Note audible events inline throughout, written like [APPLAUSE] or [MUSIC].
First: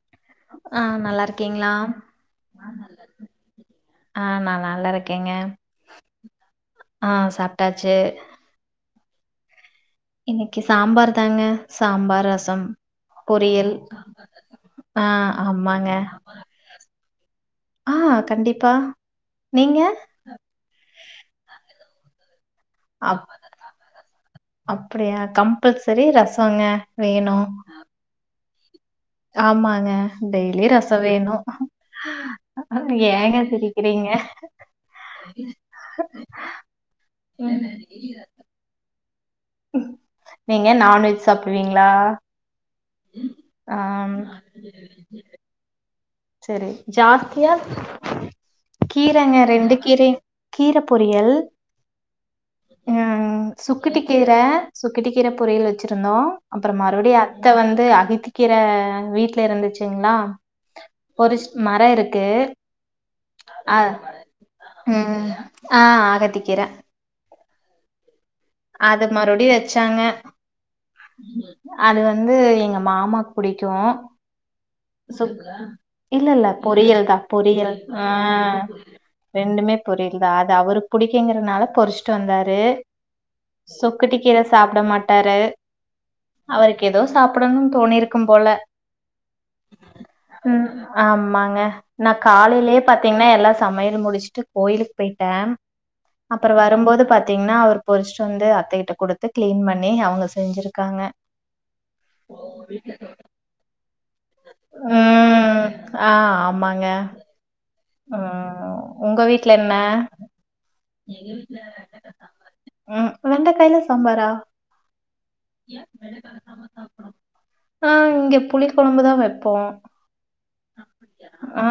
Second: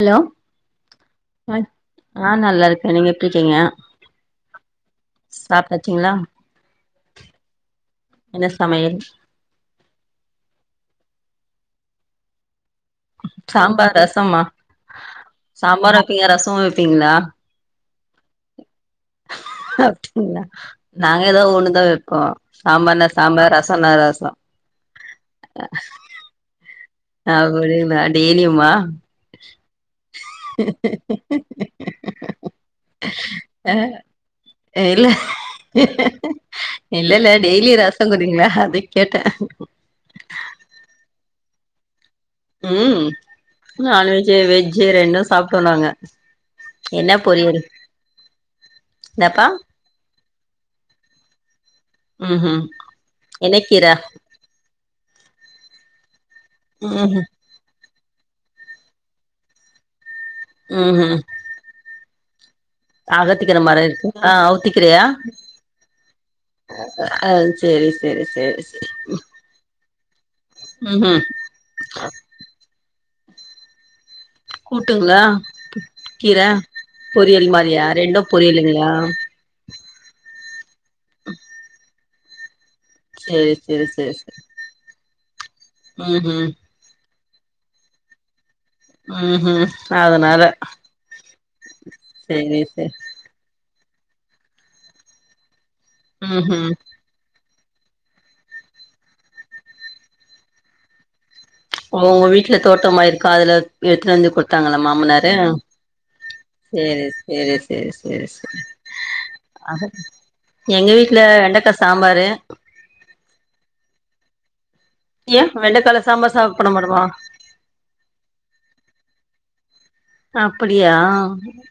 Hello ஆ நல்லா இருக்கீங்களா? ஆ நல்லா இருக்கே நீங்க எப்டி இருக்கீங்க ஆ நா நல்லா இருக்கேங்க சாப்ட்டாச்சுங்களா ஆ சாப்டாச்சு என்ன சமையல் இன்னைக்கு சாம்பார் தாங்க சாம்பார் ரசம் பொரியல் சாம்பார் ரசமா ஆ ஆமாங்க சாம்பார் வைப்பீங்க ரசமு வைப்பீங்களா ஆ கண்டிப்பா நீங்க? அப்டின்னா நாங்க ஏதா ஒண்ணுதா வைப்போ சாம்பார்னா அப் சாம்பார் ரசனோ ரசோ எ ரசோங்க வே அப்டிங்களா டெய்லியுமா ஆமாங்க டெய்லி ரசோ வேணு ஏங்க சி ஆ ரிக்கிறீங்க இல்ல இல்ல இல்ல ம். டெய்லி ரசோங்குறீங்களா அது கேட்ட நீங்க நான்வெஜ் சாப்டுவீங்களா ம் நான்வெஜ்ஜு வெஜ்ஜு ரெண்டு சாப்டுவோ நாங்க செரி என்ன ஜாஸ்தியா பொரியல் என்னப்பா கீரங்க ரெ அந்த கீரை கீர பொரியல் ம் ம் அ சுக்குட்டி கீர சுக்கிட்டி கீர பொரியல் வச்சிருந்தோ அப்றோ ம் மறுபடியு அ த்த வந்து அகத்தி கீர வீட்ல இருந்துச்சுங்ளா ம் பொரிச் மரோ இருக்கு அகத்தி கீர அ மரோ இருக்கு ஆ அவுத்தி கீரையா ம் ஆ அகத்திக்கீர ஆ செரி செரி செரி அது மறுபடியு வச்சாங்க ம்ஹும் அது வந்து எங்க மாமாக்கு புடிக்கு கூட்டுங்களா இல்ல கீர இல்ல பொரியல் தா பொியல் மாரியா ஆ ரெண்டு பொரியலுங்களா ரெண்டுமே பொரியல்தா அது அவரு புடிக்குங்கறனால பொருச்சுட்டு வந்தாரு சேரி சேரி சேரி சொக்கட்டி கீர சேரி சாப்ட மாட்டாரு ம்ஹும் அவருக் ஏதோ சாப்டணும் தோணிருக்கும் போல ம்ஹு ம் ஆமாங்க நா சேரி காலையிலயே சேரி பாத்தீங்கனா எல்லா சமையல் முடிச்சுட்டு கோயிலுக்கு போயிட்டே அப்பறோ ம்ஹும் வரும்போது பாத்தீங்கனா அவரு பொறுச்சிட்டு வந்து அத்தைகிட்ட கொடுத்து க்ளீன் பண்ணி அவுங்க செஞ்சுருக்காங்க உங்க வீட்ல தோட்டமா இருக்கா அதுல எடுத்துட்டு வந்து குடுத்தாங்களா மாமனாரு ம் ஆ ஆமாங்க செரி சேர் சேர் சேர் சேர் ம் உங்க வீட்ல என்ன அத எங்க வீட்ல வெண்டக்கா சாம்பாரு ம் வெண்டக்காயில சாம்பாரா ஏன் வெண்டக்கால சாம்பார் சாப்ட மாட்டோமா ஆ இங்க புளி குழம்புதான் வைப்போம் அப்டியா ஆ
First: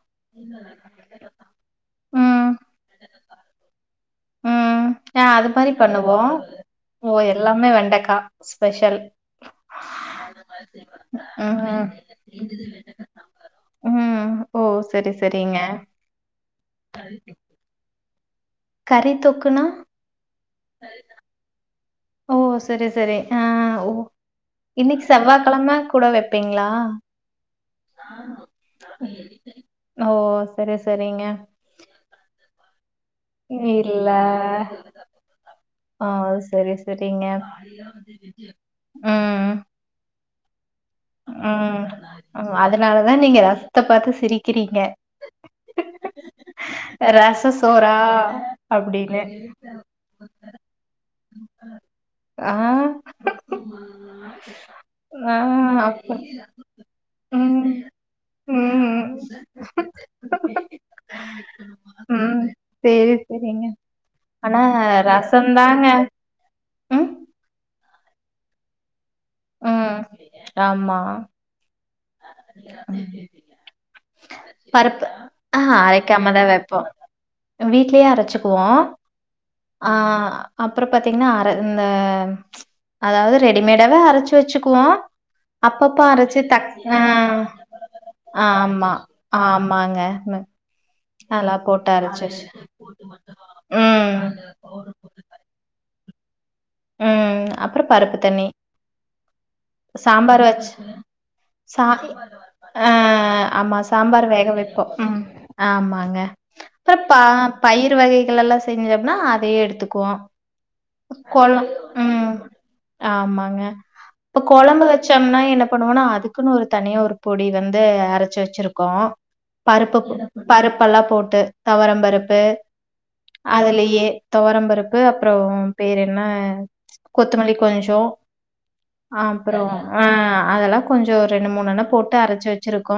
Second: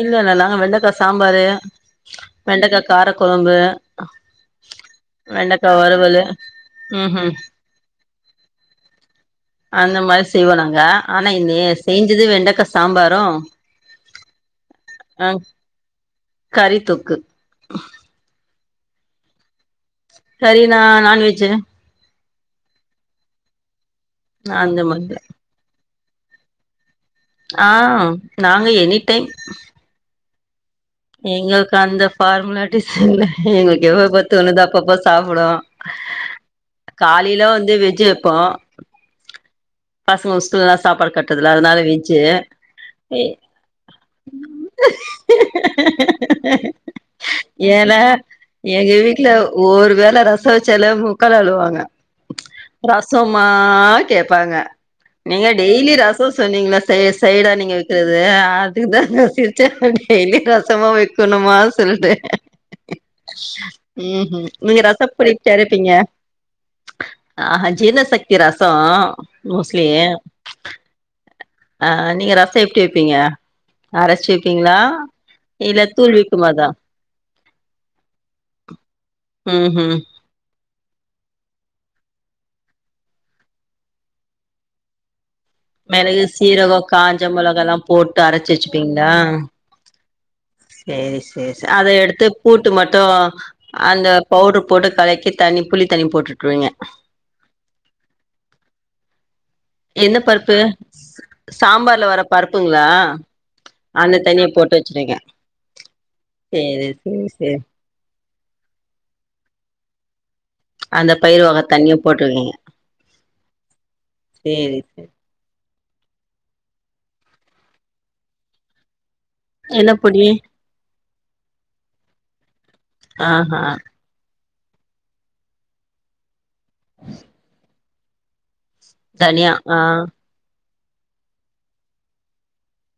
இல்ல இல்ல நாங்க வெண்டைக்காய் சாம்பாரு ம் வெண்டைக்காய் காரக்குழம்பு ம் ஏ அது மாரி வறுவலு பண்ணுவோம் ஓ ம்ஹும் எல்லாமே வெண்டைக்கா ஸ்பெஷல் அந்த மாரி செய்வோம் நாங்க ஆனா நே ம் செஞ்சது வெண்டக்க சாம்பாரும் ம் ஓ சரி சரிங்க கறி தொக்கு கறி தொக்குனா கறினா நான்வெஜ் ஓ சரி சரி ஆ ஓ அந்த இன்னிக்கு மாதிரி செவ்வாய்கிழமை கூட வைப்பீங்களா ஆ நாங்க எனி டைம் ஓ சரி சரி எங்களுக்கு அந்த ஃபார்முலாட்டிஸ் இல்ல எங்களுக்கு இல்ல. எப்பப்ப ஒணுதோ அப்பப்ப சாப்புடுவோ ஆ சரி சரிங்க காலையில வந்து வெஜ் வெப்போ ம் பசங்க ஸ்கூலலா சாப்பாடு கட்டதுல அதனால ம். வெஜ்ஜி ம். அதனால தான் நீங்க ரசத்த பார்த்து சிரிக்கிறீங்க. ரச சோறா? ஏன்னா எங்க அப்படின்னு. வீட்ல ஒருவேலை ரஸ் வச்சலே மூக்கால அழுவாங்க ஆ, ரசமா கேட்பாங்க ஆ நீங்க டெய்லி அப்ப ரஸ் ஸோ சொன்னீங்களா சை சைடா ம், நீங்க வைக்கிறது அதுதான் ம், சிரிச்ச டெய்லி ரசமா வைக் கணுமா சொல்ட்டு சேரி சேரி ம் ம் நீங்க ரசப்பொடி எப்டி தாங்க அறைப்பீங்க ம், ஆஹா ஜீர்ணசக்தி ரசோ மோஸ்லி ம். ஆமா ஆ நீங்க ரசம் எப்டி வைப்பீங்க அரைச்சு வைப்பீங்களா பருப்பு இல்ல தூள் விக்குமே அதா வீட்லே அரைச்சிக்குவோம் ம் ம் அப்புறம் பாத்தீங்கன்னா அர இந்த அதாவது ரெடிமேடாவே அரைச்சு வச்சுக்குவோம் அப்பப்பா மிளகு அரச்சி த சீரகோ காஞ்ச மிளகால்லாம் போட்டு அரைச்சு வச்சுப்பீங்களா ஆமாங்க சேரி சேரி அதெல்லாம் சேரி அத போட்டு அரைச்சு எடுத்து வச்சு போட்டு மட்டும் அந்த ம், பவு போட்டு கலக்கி தனி புளி தண்ணி போட்டுட்ருவீங்க ம் அப்பறம் பருப்பு தண்ணி என்ன சாம்பார் பருப்பு வச்சு சா சாம்பார்ல வர பருப்புங்களா ஆ ஆமா அந்த சாம்பார் தண்ணிய வேக போட்டு வைப்போம் வச்சிருக்கே ம் ஆமாங்க சேரி சேரி சேர் ட்டு வகைகள் எல்லாம் செஞ்ச அப்னா அதையே எடுத்துக்குவோ அந்த பயிர் கொழ வக தண்ணிய ம் போட்டுருக்கீங்க ஆமாங்க இப்ப சேரி குழம்பு சேரி வச்சோம்னா என்ன பண்ணுவோனா அதுக்குன்னு ஒரு தனியா ஒரு பொடி வந்து அரைச்சு வச்சிருக்கோம் என்ன பருப்பு பொடி பருப்பெல்லாம் போட்டு தொவரம் பருப்பு ஆஹா அதுலயே தொவரம்பருப்பு அப்றோ பேர் என்ன கொத்தமல்லி கொஞ்சோ அ தனியா அப்றோ ஆ அ அதெல்லா கொஞ்சோ ரெண்டு மூணன போட்டு அரச்சு வச்சிருக்கோ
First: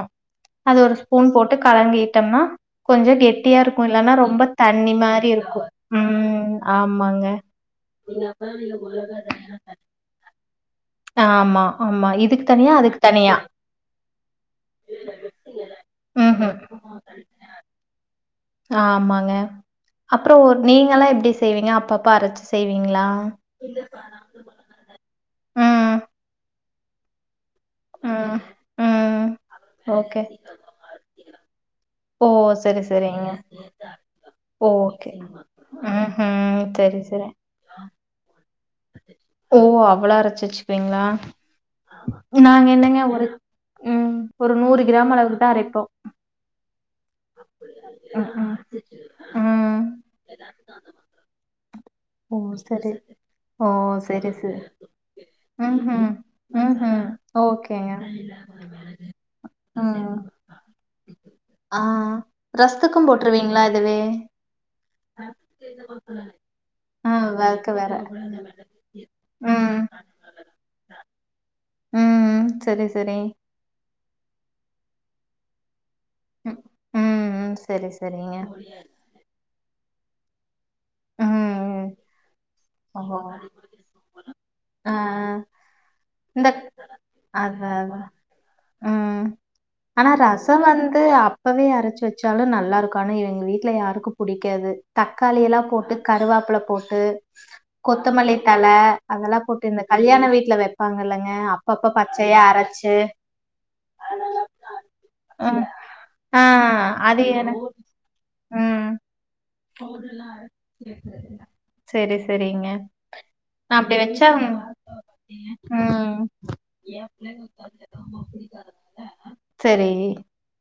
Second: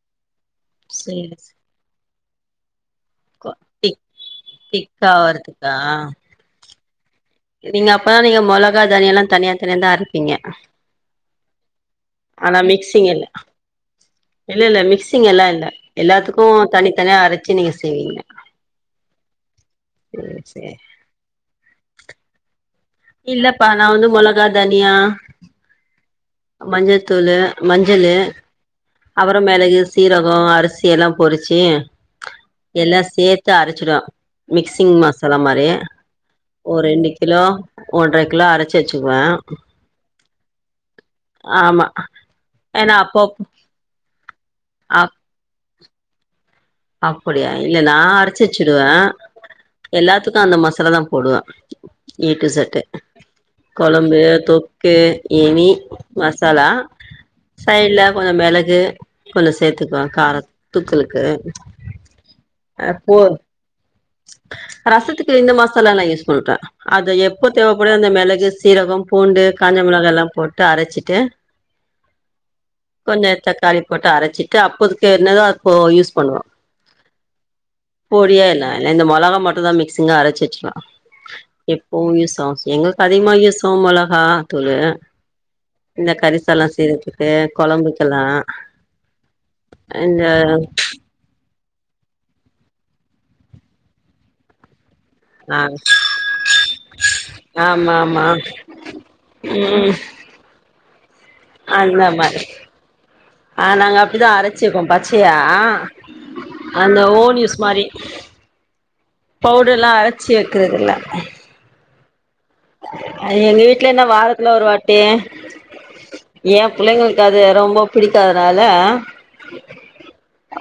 அது ஒரு ஸ்பூன் சேரி போட்டு கலங்கிட்டம்னா கொஞ்ச கெட்டியா இருக்கு திக் இல்லனா ரொம்ப தண்ணி திக்கா மாரி இருக்கும் வரதுக்கா ம் ஆமாங்க நீங்க அப்பதா நீங்க மொளகா தனிய எல்லா தனியா தனியா தா அரப்பீங்க ஆமா ஆமா இதுக்கு ஆனா தனியா அதுக்கு மிக்சிங் இல்ல தனியா இல்ல இல்ல மிக்சிங் எல்லா இல்ல எல்லாத்துக்கு ம்ஹ்ம் தனித்தனியா அரச்சி நீங்க செய்வீங்க ஆமாங்க அப்றோ சேரி சேரி நீங்கல்லா எப்டி செய்வீங்க அப்ப அப்பா அரச்சு செய்வீங்களா இல்லப்பா நா வந்து மொளகா தனியா ம். மஞ்சத்தூளு மஞ்சளு ம். ம். அப்றோ மெளகு ஓகே. சீரகோ அரிசி த்தி எல்லா பொரிச்சு ஓ! சரி, எல்லா சரிங்க. சேத்து அரச்சிடுவ மிக்சிங் ஓகே. மசாலா மாரி ம். ம்ஹ்ம். ஒரு சரி, ரெண்டு சரி. கிலோ ஒன்ற கிலோ அரச் சச்சுவே ஓ அவ்ளோ அரச்சி வச்சுபீங்களா ஆமா நாங்க ஏன்னா என்னங்க ஒரு அப்பப் ம் ஒரு நூறு கிராம் அளவுக்கு தா அரைப்போ அப்டியா இல்ல நா அரச்சி ம்ஹ்ம். வச்சிருவ ம். எல்லாத்துக்கு அந்த மசாலா தா போடுவ ஓ! ஈட்டு சட்டு சரி. ஓ! கொழம்பு சரி, சரி. தொக்கு எனி ம்ஹ்ம். மசாலா ம்ஹ்ம். ஓகேங்க. சைட்ல கொஞ்ச மெளகு கொஞ்ச சேத்துக்குவ ம். கார தூக்கலுக்கு ஆ ரசத்துக்கு போட்டுருவீங்களா இதுவே ரச க்கு இந்த மசாலா யூஸ் பண்ற ஆ அது எப்ப வறுக்க தேவப்படு வேற. அந்த மெளகு சீரகோ பூண்டு காஞ்ச ம். ல்லா போட்டு அரச்சிட்டு ம். சரி, சரி. கொஞ்ச தாலி போட்டு அரச்சிட்டு அப்போதுக்கு என்னதோ போ யூஸ் பண்ணுவோ ம். ம். சரி, சரிங்க. பொடியா என்ன இந்த மொளகா மட்டு தா மிக்சிங்கா அரச்சிவச்க்லா ம். எப்பவு யூஸாவு ஓ! எங்களுக்கு அதிகமா யூஸ் ஆ மொளகா தூளு ஆ. இந்த கரிச எல்லா செய்றதுக்கு அதான், அதான். கொழம்புக்கெல்லா ம். ஆனா இந்த ரச வந்து அப் இப்பவே அரச்சு வச்சாலு நல்லா இருக்கு ஆனா இவ எ வீட்ல யாருக்கு புடிக்காது தக்காளியெல்லா ஆ போட்டு கருவாப்ல போட்டு ஆமா ஆமா கொத்தமல்லி தழ அதெல்லா போட்டு இந்த ம் கல்யாண வீட்ல வப்பாங்க இல்லங்க அப்பப்ப அந்த மாரி பச்சையா அரச்சு ஆ நாங்க அப்டிதா அரச்சிக்கோ பச்சையா ஆ ம். ஆ அந்த அது ஓன் என யூஸ் மாரி ம் பவுடர்லா அரச்சி வைக்கறதில்ல சரி சரிங் அ எங்க வீட்ல என்ன வாரத்துல ஒருவாட்டி ம். ஏ புள்ளைங்களுக்கு அது ரொம்ப புடிக்காதனால சரி.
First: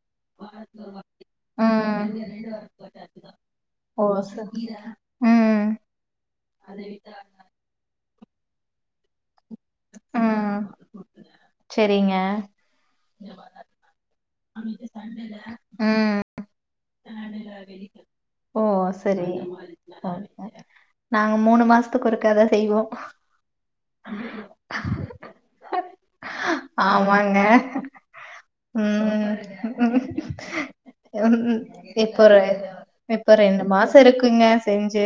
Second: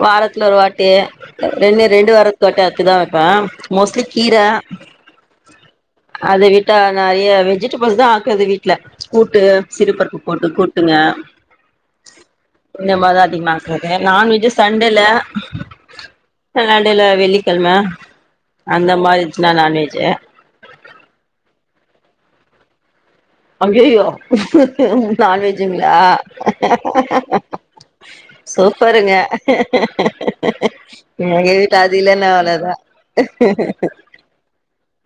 வாரத்துல ஒரு வாட்டி ரெண்டு ம். ரெண்டு வாரத்து ஒட்ட அத்துதா வப்பஅ ஓ சரி சரி ம் அத விட்டா நெறைய வெஜிடபிள்ஸ் தா ஆக்குது வீட்ல கூட்டு சிறு பருப்பு போட்டு ம். கூட்டுங்க சரிங்க இந்த மாரிதா அதிகமா ஆக்குறது நான்வெஜ் ம் நண்டில்ல வெள்ளிக்கிழம ஓ! அந்த மாரி சரி. இச்சுன்னா நான்வெஜ்ஜூ ஓகே. நாங்க மூணு மாசத்துக்கு இருக்காதா செய்வோ அய்யய்யோ நான்வெஜ்ஜுங்ளா ஆமாங்க சூப்பருங்க ம் எங்க வீட்ல அது இல்லனா அவ்ளதா இப்ப ரெண்டு மாச இருக்குங்க செஞ்சு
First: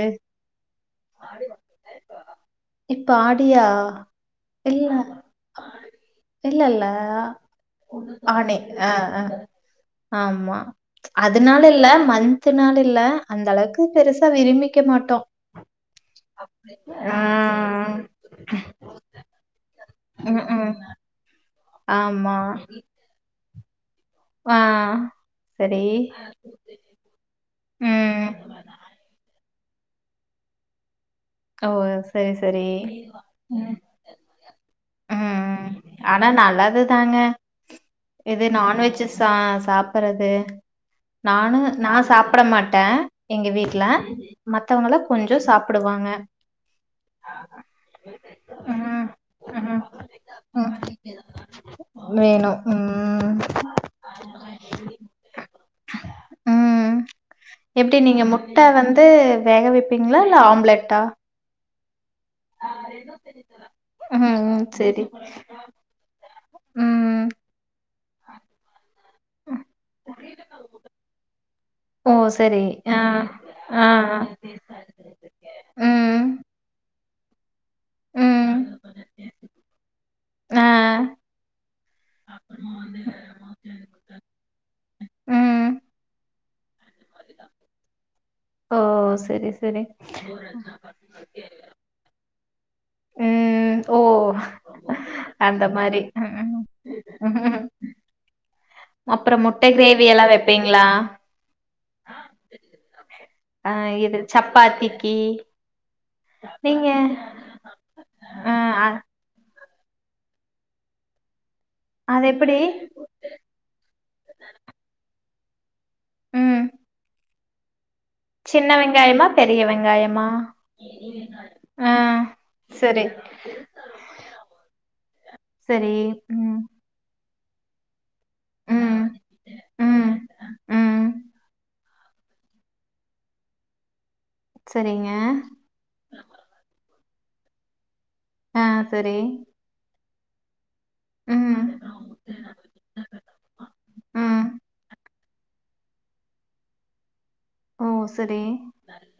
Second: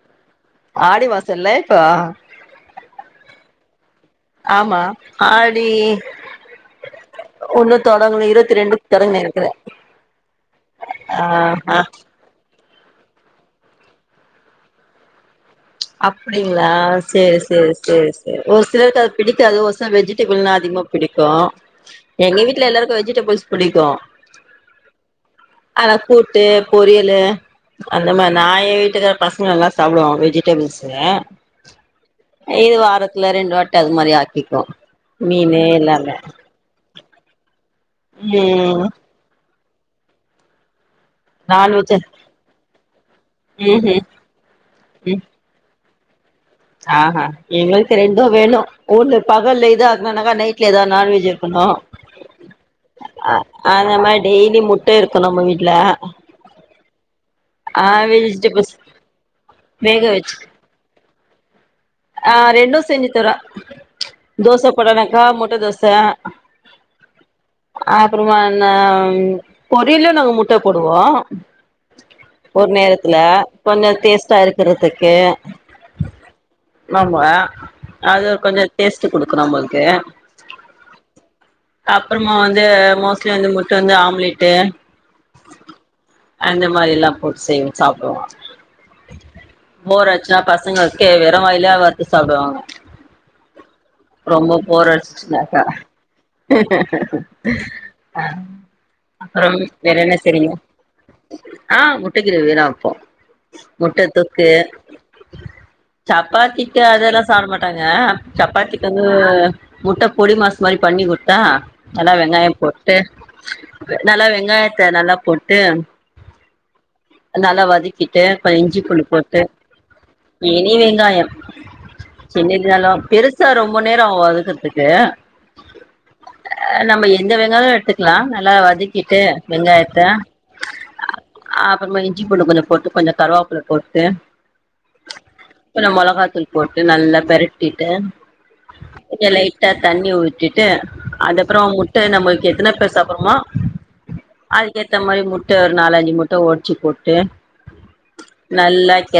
ஆடி மாச இல்ல இப்ப ஆ இப்ப ஆடியா ஆமா ஆடி இல்ல இல்ல ஒன்னு தொடங்கல ஆனி இருவத்தி ஆ ரெண்டுக்கு தொடங்க ஆ நெனைக்கிறே ஆமா ஆ அதனால ஆ இல்ல மண் த்து நாள் இல்ல அந்த அளவுக்கு பெருசா விரும்பிக்க மாட்டோ அப்டிங்களா ஆ சேரி சேரி சேரி சேரி ஒரு சிலருக்கு அது பிடிக்காது ஒரு ம் வெஜிடபிள்னா ம் அதிகமா பிடிக்கு ஆமா எங்க வீட்ல எல்லாருக்கு வெஜிடபிள்ஸ் பிடிக்கு ஆ சரி ஆனா கூட்டு பொரியலு அந்த ம் மா நா ஏ வீட்டுக்கா பசங்கல்லா சாப்டுங் வெஜிடபிள்ஸ்சு ஓ சரி சரி இது வாரத்துல ரெண்டு வாட்ட அது மாரி ஆக்கிக்குவோ ம் மீனு எல்லாமே ஆனா நல்லதுதாங்க இது ம் நான்வெஜ்சஸ் ச சாப்பறது நானு நா நான்வெஜ்ஜு சாப்ட மாட்டே எங்க வீட்ல ம்ஹூம் மத்தவங்கள ம் கொஞ்சோ சாப்டுவாங்க ஆஹா எங்களுக்கு ரெண்டு வேணு ம் ஊர்ல பகல்ல ம் இத [UNINTELLIGIBLE] நைட்ல ம் ஏதா நான்வெஜ் இருக்கணு வேணு ம் அந்த மாரி டெய்லி முட்ட இருக்கு நம்ம வீட்ல ம் ஆ எப்டி நீங்க முட்ட வெஜிடபிள்ஸ் வந்து வேக வைப்பீங்ளா இல்ல ஆம்லெட்டா ஆ ரெண்டு செஞ்சு தருவே ம் தோச ம் செரி போட்டேனாக்க முட்ட தோச ம் அப்பறமா என்ன ம் பொரில்யு நம்ம முட்ட போடுவோ ஓ செரி ஒரு ஆ நேரத்துல ஆ கொஞ்ச டேஸ்டா இருக்கிறதுக்கு ம் ஆமா அது ம் கொஞ்சோ டேஸ்ட்டு குடுக்கு நம்ளுக்கு ஆ அப்பறமா வந்து மோஸ்ட்லி வந்து முட்ட வந்து ஆம்லேட்டு ம் அந்த மாரி எல்லா போட்டு செய்வோ சாப்டுவோ ஓ செரி செரி [UNINTELLIGIBLE] வெர வாய்லே அது வருத்து சாப்டுவாங்க ம் ஓ ரொம்ப போறடிச்சிச்சுனாக்கா அந்த மாரி ம் அப்பற முட்ட கிரேவி எல்லா வைப்பீங்ளா ஆ முட்ட க்ரேவி வேணா வப்போ ஆ முட்ட இது சப்பாத்திக்கி சப்பாத்திக்கி அதெல்லா சாப்பட மாட்டாங்க ஆ சப்பாத்திக்கு அ- வந்து முட்ட பொடி மாஸ் மாரி பண்ணி குடுத்தா நல்லா அது எப்படி வெங்காயம் போட்டு நல்லா வெங்காயத்த நல்லா போட்டு ம் நல்லா வதக் கிட்டு அப்ப சின்ன இஞ்சி பூண்டு வெங்காயமா போட்டு பெரிய வெங்காயமா இனி வெங்காயம் ஆ சென் இருந்தாலும் சரி பெருஸ் சா ரொம்ப நேரோ ஆவு வதக்கற்திக்கு செரி ம் எந்த வெங்காய எட்துக்கலா நல்லா ம் வதக்கிட்டு வெங்காயத்த ம் ம் அப் அப்றமா இஞ்சி பூண்டு கொஞ்சோ போட்டு கொஞ்சோ கருவாப்புள்ள போட்டு சரிங்க ம் மொளகாத்தூள் போட்டு நல்லா பெரட்டிட்டு ஆ சரி கொஞ்சோ லைட்டா தண்ணி ஊத்திட் டு ம் அதுப்புறோ முட்ட நம்மளுக்கு எத்தனை பேர் சாப்புட்ரோமோ ம் அதுக்கேத்த மாரி முட் ட ஒரு நாலஞ்சு முட்ட ஒடச்சு போட்டு ஓ சரி நல்லா கெ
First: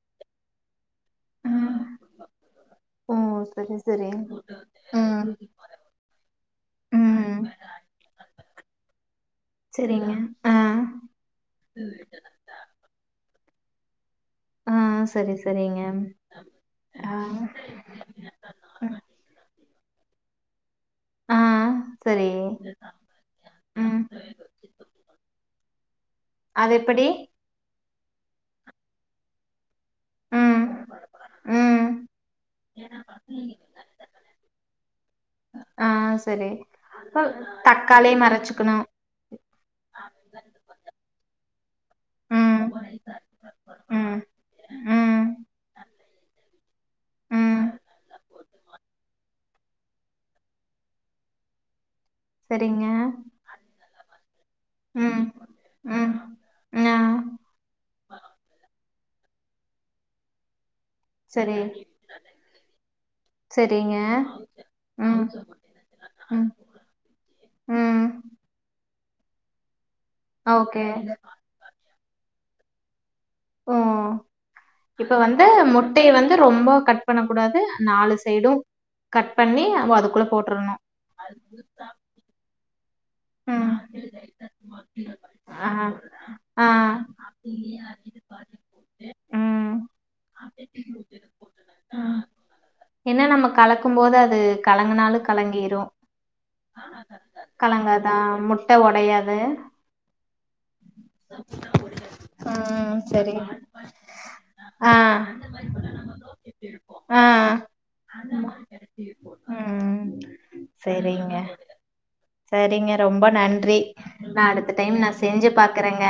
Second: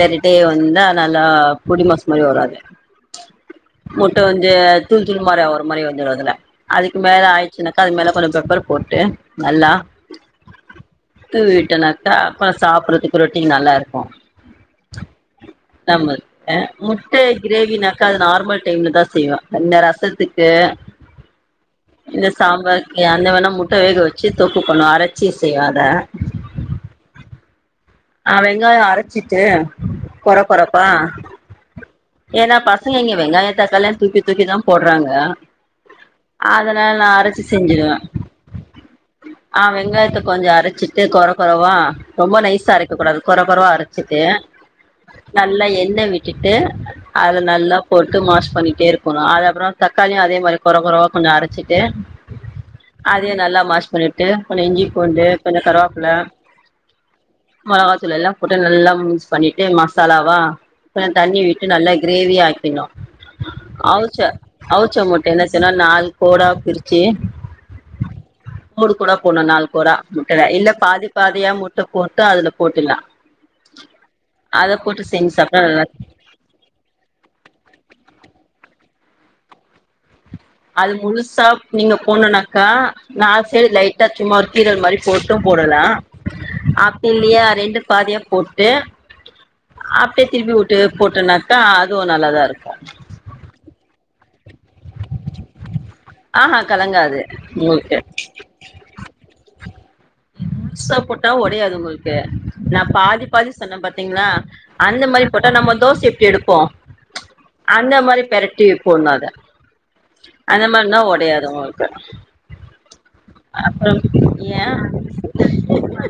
ளரிட்டே வந்த நல்லா ம் பொடிமாஸ் மாரி வரு அது ஓ சரி சரி முட்ட வந்து தூள் தூள் ம் மாரி ஒரு மாரி வந்துடு அதுல அதுக்கு மேல ம் ஆய்ச்சுனாக்கா அது மேல கொஞ்சோ பெப்பர் போட்டு நல்லா சரிங்க அ னாக்கா அப்றோ சாப்புட்றதுக்கு ரொட்டிக்கு நல்லா இருக்கு ஆ சேரி சாப்பாரு [UNINTELLIGIBLE] முட்ட க்ரேவி நா அது நார்மல் டைம்ல தா செய்வே இந்த ரசத்துக்கு ஆ இந்த சரி சாம்பார் அந்த வேணா முட்ட ம் வேக வச்சு தொக்கு பண்ணுவே அரச்சி செய்வ அத அது எப்டி அ வெங்காயோ அரச்சிட்டு கொற ம் கொறப்பா ம் ஏனா பசங்க இங்க வெங்காய தக்காளிளா தூக்கி தூக்கி தா போட்றாங்க ஆ சரி அதனால நா அரச்சி செஞ்சிருவே தக்காளிய மறச்சுக்கணு அ வெங்காயத்த கொஞ்சோ அரச்சிட்டு கொற கொறவா ரொம்ப ம் நைசா அரை க்ககூடாது கொற கொறவா ம் அரச்சிட்டு ம் நல்லா எண்ணெ விட்டுட்டு அது ம் நல்லா போட்டு மாஷ் பண்ணிட்டேருக்குணு அது அப்றோ தக்காளியு அதே மாரி கொற கொறவா கொஞ்சோ அரச்சிட்டு சரிங்க அதையு நல்லா மாஷ் பண்ணிட்டு கொஞ்சோ இஞ்சி ம் பூண்டு கொஞ்சோ கருவப்புல்ல ம் ஆ மொளகாதூள் எல்லா போட்டு நல்லா மிக்ஸ் பண்ணிட்டு மசாலாவா கொஞ்சோ தண்ணி சரி விட்டு நல்லா கிரேவி ஆக்கிணு சரிங்க அவுச்ச அவுச்ச ம் முட்டய என்ன செய்னு நாலு கோடா ம் பிரிச்சு ம் கோடு கோடா போனு நாள் கோரா முட்டய்ல இல்ல ஓகே பாதி பாதியா முட்ட போ ட்டுல்லா அதுல போட்டுலா ஓ அத போட்டு இப்ப செஞ்சு வந்து சாப்ட்டா நல்லா முட்டைய வந்து ரொம்ப கட் பண்ணக்கூடாது நாலு சைடு கட் பண்ணி அதுக்குள அது முழுசா நீங்க போனுனாக்கா நால் சைடு ம் லைட்டா சும்மா ஒரு கீரல் மாரி போட்டு ஆ போட்லா ஆ அப்டி இல்லியா ரெண்டு பாதியா போட்டு ம் அப்டியே திருப்பி வுட்டு போட்டனாக்கா அதுவு நல்லாதாருக்கு என்ன நம்ம கலக்கு போது அது கலங்குனாலு கலங்கிரு ஆஹா கலங்காது உங்களுக்கு கலங்காதா முட்ட ஒடையாது முழுசா போட்டா ஒடையாது உங்கள்க்கு நா ம் பாதி சரி பாதி சொன்னே பாத்திங்ளா ஆ அந்த மாரி போட்டா நம்ம தோச எப்டி எடுப்போ ஆ அந்த மாரி ம் பெரட்டி போட்னு அத அந்த மார்னா சரிங்க ஒடையாது உங்கள்க்கு சரிங்க ரொம்ப நன்றி நா அடுத்த டைம் நா செஞ்சு பாக்றேங்க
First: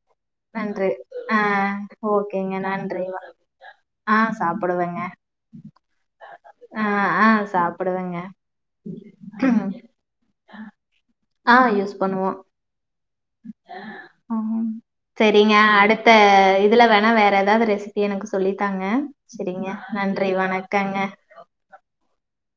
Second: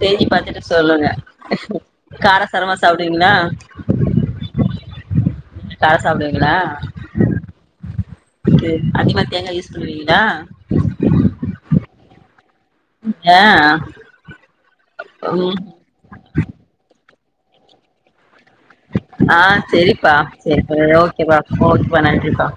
செஞ்சு பாத்துட்டு நன்றி சொல்லுங்க அ ஓகேங்க காரசாரமா நன்றி சாப்டுவீங்களா ஆ சாப்டுவேங்க காரோ சாப்டுவீங்ளா சாப்புடுவேங்க அது அதிகமா தேங்கா யூஸ் பண்ணு வீங்லா ஆ யூஸ் பண்ணுவோ ஆ ஆம் செரிங்க ம் அடுத்த இதுல வேணா வேற எதாது ரெசி எனக்கு சொல்லித்தாங்க ஆ செரிங்க சரிப்பா நன்றி சரிப்பா வணக்கங்க ஓகேப்பா ஓகேப்பா நன்றிப்பா